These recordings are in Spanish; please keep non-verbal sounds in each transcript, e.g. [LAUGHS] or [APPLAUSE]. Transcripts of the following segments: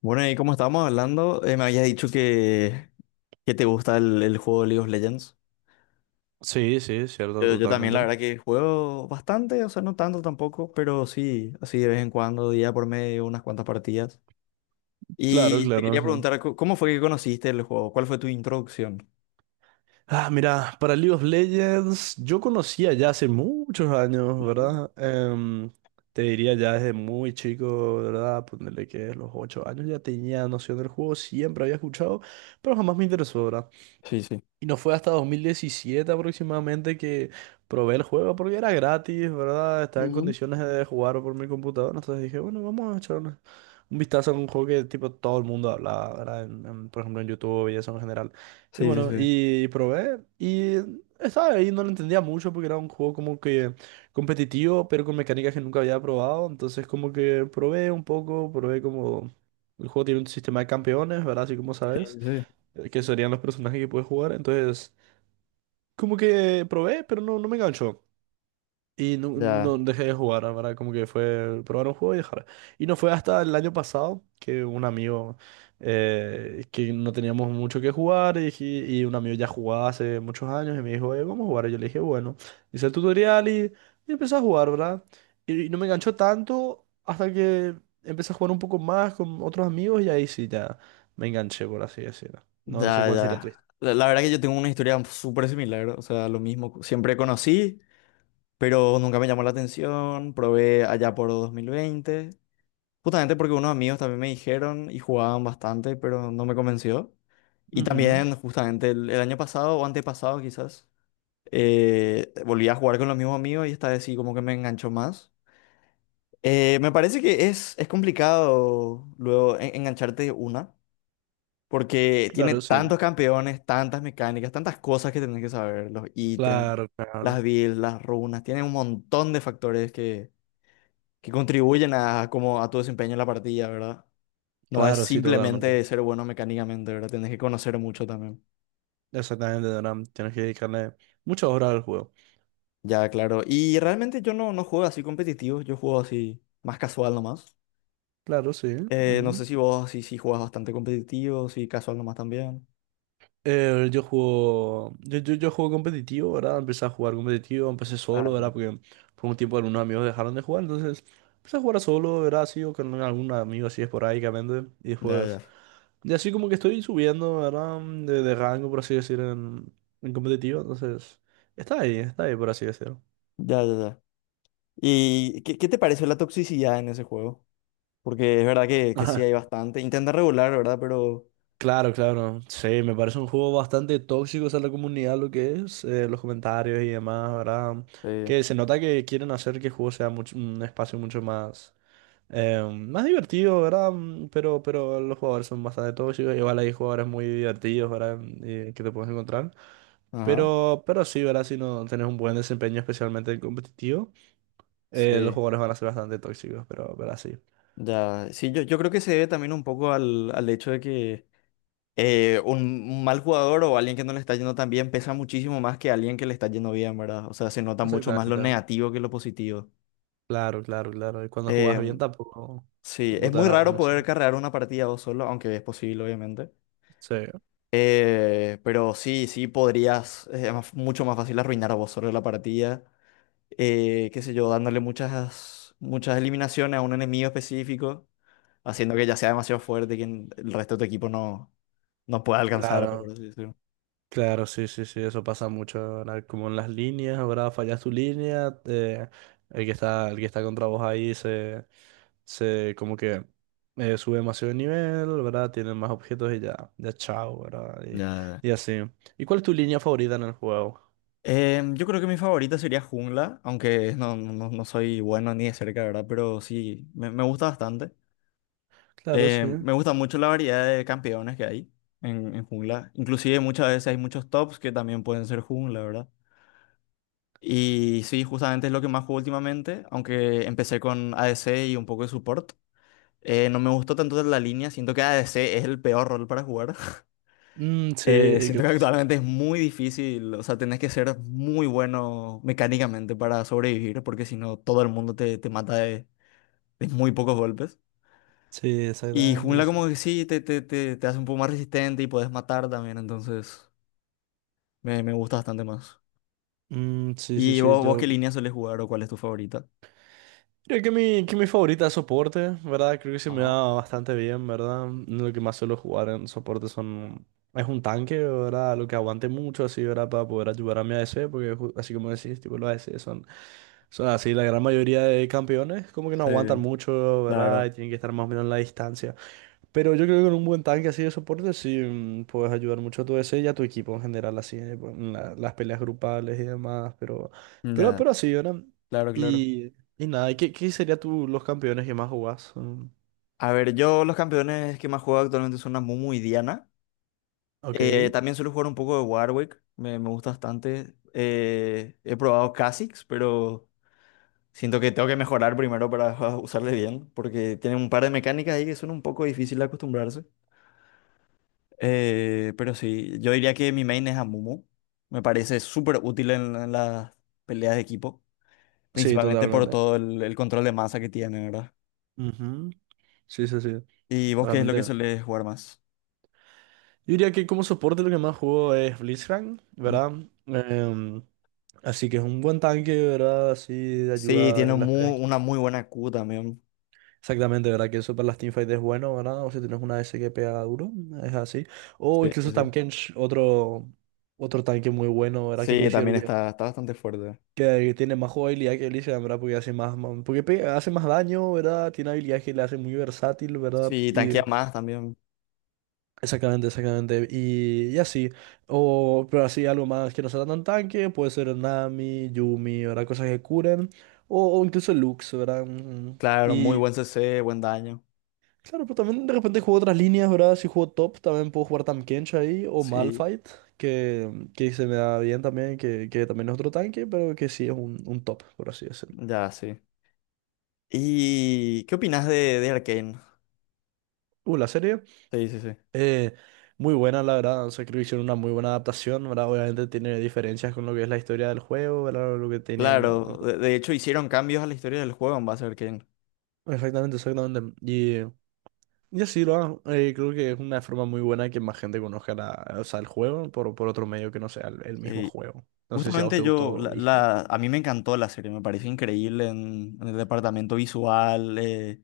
Bueno, y como estábamos hablando, me habías dicho que te gusta el juego League of Legends. Sí, sí, cierto, Yo también, la totalmente. verdad que juego bastante, o sea, no tanto tampoco, pero sí, así de vez en cuando, día por medio, unas cuantas partidas. Claro, Y te claro. quería Sí. preguntar, ¿cómo fue que conociste el juego? ¿Cuál fue tu introducción? Ah, mira, para League of Legends, yo conocía ya hace muchos años, Ujú. ¿verdad? Te diría ya desde muy chico, ¿verdad? Ponerle que los 8 años ya tenía noción del juego, siempre había escuchado, pero jamás me interesó, ¿verdad? Sí, sí. Y no fue hasta 2017 aproximadamente que probé el juego porque era gratis, ¿verdad? Estaba en Ujú. condiciones de jugar por mi computadora. Entonces dije, bueno, vamos a echar una- un vistazo a un juego que tipo todo el mundo hablaba, ¿verdad? Por ejemplo, en YouTube y eso en general. Y Sí, sí, bueno, sí. y probé y estaba ahí, no lo entendía mucho porque era un juego como que competitivo, pero con mecánicas que nunca había probado. Entonces como que probé un poco, probé como... El juego tiene un sistema de campeones, ¿verdad? Así como Sí, sabes sí. Que serían los personajes que puedes jugar. Entonces, como que probé, pero no, no me enganchó. Y no, Ya, no dejé de jugar, la ¿verdad? Como que fue probar un juego y dejar. Y no fue hasta el año pasado que un amigo, que no teníamos mucho que jugar, y, dije- y un amigo ya jugaba hace muchos años y me dijo, vamos a jugar. Y yo le dije, bueno, hice el tutorial y, empecé a jugar, ¿verdad? Y no me enganchó tanto hasta que empecé a jugar un poco más con otros amigos y ahí sí ya me enganché, por así decirlo. No, no sé ya, cuál sería tu. ya. La verdad que yo tengo una historia súper similar, o sea, lo mismo. Siempre conocí, pero nunca me llamó la atención. Probé allá por 2020, justamente porque unos amigos también me dijeron y jugaban bastante, pero no me convenció. Y Ujú. también justamente el año pasado o antepasado quizás, volví a jugar con los mismos amigos y esta vez sí como que me enganchó más. Me parece que es complicado luego engancharte de una, porque tiene Claro, sí. tantos campeones, tantas mecánicas, tantas cosas que tenés que saber, los ítems, Claro, claro. las builds, las runas, tiene un montón de factores que contribuyen a, como a tu desempeño en la partida, ¿verdad? No es Claro, sí, totalmente. simplemente ser bueno mecánicamente, ¿verdad? Tienes que conocer mucho también. Exactamente, Doram. Tienes que dedicarle muchas horas al juego. Ya, claro. Y realmente yo no juego así competitivo, yo juego así más casual nomás. Claro, sí. No Ujú. sé si vos sí, sí juegas bastante competitivo, si casual nomás también. Yo juego. Yo juego competitivo, ¿verdad? Empecé a jugar competitivo, empecé Ah, solo, ¿verdad? no. Porque por un tiempo algunos amigos dejaron de jugar, entonces empecé a jugar solo, ¿verdad? Así o con algún amigo así esporádicamente. Y Ya, después. ya. Y así como que estoy subiendo, ¿verdad? De rango, por así decir, en, competitivo. Entonces. Está ahí, por así decirlo. Ya, ya, ya. ¿Y qué, qué te pareció la toxicidad en ese juego? Porque es verdad que sí [LAUGHS] hay bastante. Intenta regular, ¿verdad? Pero... Claro, claro. Sí, me parece un juego bastante tóxico, o sea, la comunidad, lo que es, los comentarios y demás, ¿verdad? Sí. Que se nota que quieren hacer que el juego sea mucho, un espacio mucho más, más divertido, ¿verdad? Pero los jugadores son bastante tóxicos, igual hay jugadores muy divertidos, ¿verdad? Y que te puedes encontrar. Ajá. Pero sí, ¿verdad? Si no tenés un buen desempeño, especialmente en competitivo, los Sí. jugadores van a ser bastante tóxicos, pero así. Ya, sí, yo creo que se debe también un poco al hecho de que eh, un, un mal jugador o alguien que no le está yendo tan bien pesa muchísimo más que alguien que le está yendo bien, ¿verdad? O sea, se nota mucho más lo Exactamente. negativo que lo positivo. Claro, claro, claro. Y cuando jugás Eh, bien tampoco, sí, tampoco es te muy van a raro reconocer. poder carrear una partida vos solo, aunque es posible, obviamente. Sí, Pero sí, sí podrías, es mucho más fácil arruinar vos solo la partida qué sé yo, dándole muchas, muchas eliminaciones a un enemigo específico, haciendo que ya sea demasiado fuerte y que el resto de tu equipo no, no pueda alcanzar. Por claro, así decirlo. claro, sí, sí, sí, eso pasa mucho, ahora como en las líneas, ahora fallas tu línea, el que está contra vos ahí se como que sube demasiado de nivel, ¿verdad? Tienen más objetos y ya, ya chao, ¿verdad? Ya. Y así. ¿Y cuál es tu línea favorita en el juego? Yo creo que mi favorita sería jungla, aunque no soy bueno ni de cerca, ¿verdad? Pero sí, me gusta bastante. Claro, sí. Me gusta mucho la variedad de campeones que hay en jungla. Inclusive muchas veces hay muchos tops que también pueden ser jungla, ¿verdad? Y sí, justamente es lo que más juego últimamente, aunque empecé con ADC y un poco de support. No me gustó tanto la línea, siento que ADC es el peor rol para jugar. [LAUGHS] Mm, sí, Siento creo que que sí. actualmente es muy difícil, o sea, tenés que ser muy bueno mecánicamente para sobrevivir, porque si no, todo el mundo te, te mata de muy pocos golpes. Sí, Y exactamente jungla eso. como que sí, te hace un poco más resistente y puedes matar también, entonces me gusta bastante más. Mm, sí, sí, ¿Y sí, vos qué yo. línea sueles jugar o cuál es tu favorita? Creo que mi favorita es soporte, ¿verdad? Creo que se me da Ajá. bastante bien, ¿verdad? Lo que más suelo jugar en soporte son... Es un tanque, ¿verdad? Lo que aguante mucho, así, ¿verdad? Para poder ayudar a mi a ADC, porque ju- así como decís, tipo, los a ADC son... Son así, la gran mayoría de campeones como que no aguantan Sí, mucho, ¿verdad? claro. Y tienen que estar más o menos en la distancia. Pero yo creo que con un buen tanque así de soporte sí puedes ayudar mucho a tu DC y a tu equipo en general, así pues, en la- las peleas grupales y demás, pero, pero, Ya, pero así, ¿verdad? claro, claro. Y nada, ¿qué, qué serían tú los campeones que más jugás? Mm. A ver, yo los campeones que más juego actualmente son Amumu y Diana. Ok. También suelo jugar un poco de Warwick, me gusta bastante. He probado Kha'Zix, pero siento que tengo que mejorar primero para [LAUGHS] usarle bien, porque tienen un par de mecánicas ahí que son un poco difíciles de acostumbrarse. Pero sí, yo diría que mi main es Amumu. Me parece súper útil en las peleas de equipo, Sí, principalmente por totalmente. todo el control de masa que tiene, ¿verdad? Ujú. Sí, sí, sí, ¿Y vos qué es lo que realmente. sueles jugar más? Yo diría que como soporte lo que más juego es Blitzcrank, ¿verdad? Em, Así que es un buen tanque, ¿verdad? Así de Sí, ayuda tiene en las peleas. Una muy buena Q también. Exactamente, ¿verdad? Que eso para las teamfights es bueno, ¿verdad? O si tienes una S que pega duro, es así. O Sí, sí. incluso Sí. Tamkench, otro, otro tanque muy bueno, ¿verdad? Que Sí, considero también que, está, está bastante fuerte. que tiene más jugabilidad que Elysian, ¿verdad? Porque hace más, más- porque pe- hace más daño, ¿verdad? Tiene habilidades que le hacen muy versátil, ¿verdad? Sí, Y tanquea más también. exactamente, exactamente. Y así. O, pero así algo más que no sea tan tanque, puede ser Nami, Yumi, ¿verdad? Cosas que curen. o, incluso Lux, ¿verdad? Claro, muy Y buen CC, buen daño. claro, pero también de repente juego otras líneas, ¿verdad? Si juego top, también puedo jugar Tamkench ahí, o Sí, Malphite, que, se me da bien también, que también es otro tanque, pero que sí es un top, por así decirlo. ya, sí. ¿Y qué opinas de Arcane? La serie, Sí, sí, sí. eh, muy buena, la verdad. O sea, creo que hicieron una muy buena adaptación, ¿verdad? Obviamente tiene diferencias con lo que es la historia del juego, ¿verdad? Lo que tenían, ¿no? Claro, de hecho hicieron cambios a la historia del juego en base a Arcane. Exactamente, exactamente. Y así, ¿verdad? Creo que es una forma muy buena que más gente conozca la, o sea, el juego por, otro medio que no sea el mismo Sí. juego. No sé si a vos Justamente te yo, gustó, ¿viste? A mí me encantó la serie, me pareció increíble en el departamento visual,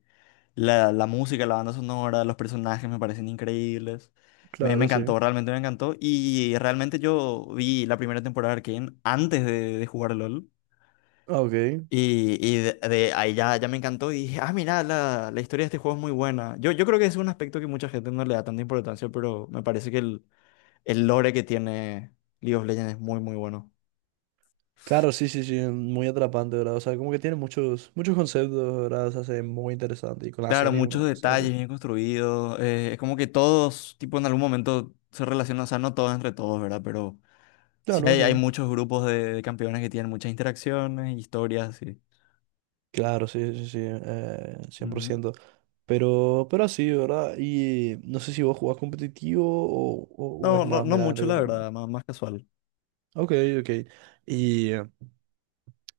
la música, la banda sonora, los personajes me parecen increíbles. Me Claro, sí. encantó, realmente me encantó. Y realmente yo vi la primera temporada de Arcane antes de jugar LOL. Ah, ok. Y de ahí ya me encantó y dije, ah, mira, la historia de este juego es muy buena. Yo creo que es un aspecto que mucha gente no le da tanta importancia, pero me parece que el lore que tiene League of Legends es muy, muy bueno. Claro, sí, sí, sí, muy atrapante, ¿verdad? O sea, como que tiene muchos, muchos conceptos, ¿verdad? Se hace muy interesante. Y con la Claro, serie, muchos uno, o sea, detalles con-. bien construidos. Eh, es como que todos, tipo, en algún momento se relacionan, o sea, no todos entre todos, ¿verdad? Pero sí, Claro, hay sí. muchos grupos de campeones que tienen muchas interacciones, historias, sí. Claro, sí, sí, sí, cien por Ujú. ciento Pero, así, ¿verdad? Y no sé si vos jugás competitivo o No, es no, más no meramente mucho, la una... verdad, más, más casual. Ok, ok. Y,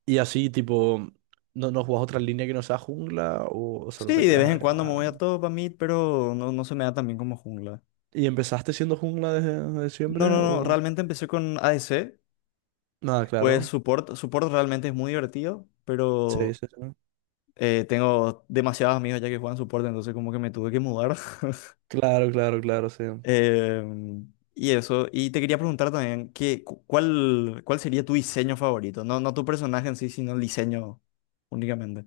y así, tipo, ¿no, no jugás otra línea que no sea jungla o solo te Sí, de quedas vez ahí? en cuando me Ah? voy a top, a mid, pero no, no se me da tan bien como jungla. ¿Y empezaste siendo jungla desde No, siempre no, no, o...? realmente empecé con ADC, Nada, pues claro. support, support realmente es muy divertido, Sí, pero sí, sí. Tengo demasiados amigos ya que juegan support, entonces como que me tuve que mudar. Claro, claro, claro, sí. Eh, y eso, y te quería preguntar también, ¿qué, cuál sería tu diseño favorito? No tu personaje en sí, sino el diseño únicamente.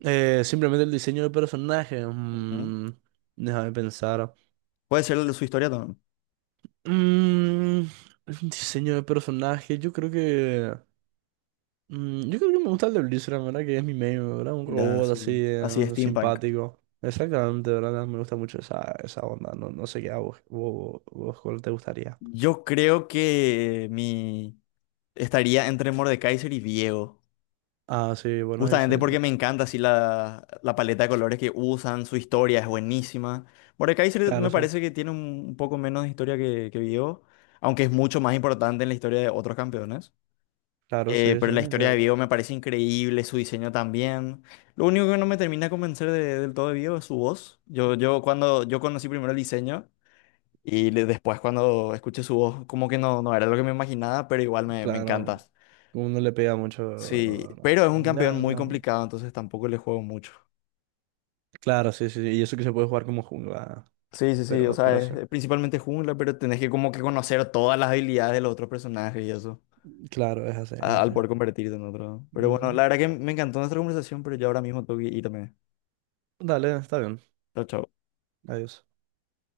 Simplemente el diseño de personaje. Ujú. Déjame pensar. Puede ser el de su historia también, Mm, el diseño de personaje, yo creo que. Yo creo que me gusta el de Blizzard, ¿verdad? Que es mi main, ¿verdad? Un ya, robot así, así steampunk. simpático. Exactamente, ¿verdad? Me gusta mucho esa, onda. No, no sé qué a vos cuál te gustaría. Yo creo que mi estaría entre Mordekaiser y viego Ah, sí, buenos justamente porque diseños. me encanta así la paleta de colores que usan, su historia es buenísima. Mordekaiser Claro, me sí. parece que tiene un poco menos de historia que viego aunque es mucho más importante en la historia de otros campeones. Claro, sí, Pero sí. la Sí, historia de Vivo me parece increíble, su diseño también. Lo único que no me termina de convencer del todo de Vivo es su voz. Yo cuando yo conocí primero el diseño después cuando escuché su voz, como que no, no era lo que me imaginaba, pero igual me encanta. claro. Uno le pega mucho. Sí, pero es un Ya, campeón muy ya. complicado, entonces tampoco le juego mucho. Claro, sí, sí, sí, y eso que se puede jugar como jungla, Sí, sí, sí, o pero, sea, pero eso, es principalmente jungla, pero tenés que como que conocer todas las habilidades de los otros personajes y eso, claro, es así, es al así. poder convertirte en otro. Pero bueno, Ujú. la verdad que me encantó nuestra conversación, pero yo ahora mismo tengo que irme. Dale, está bien, Chao, chao. adiós.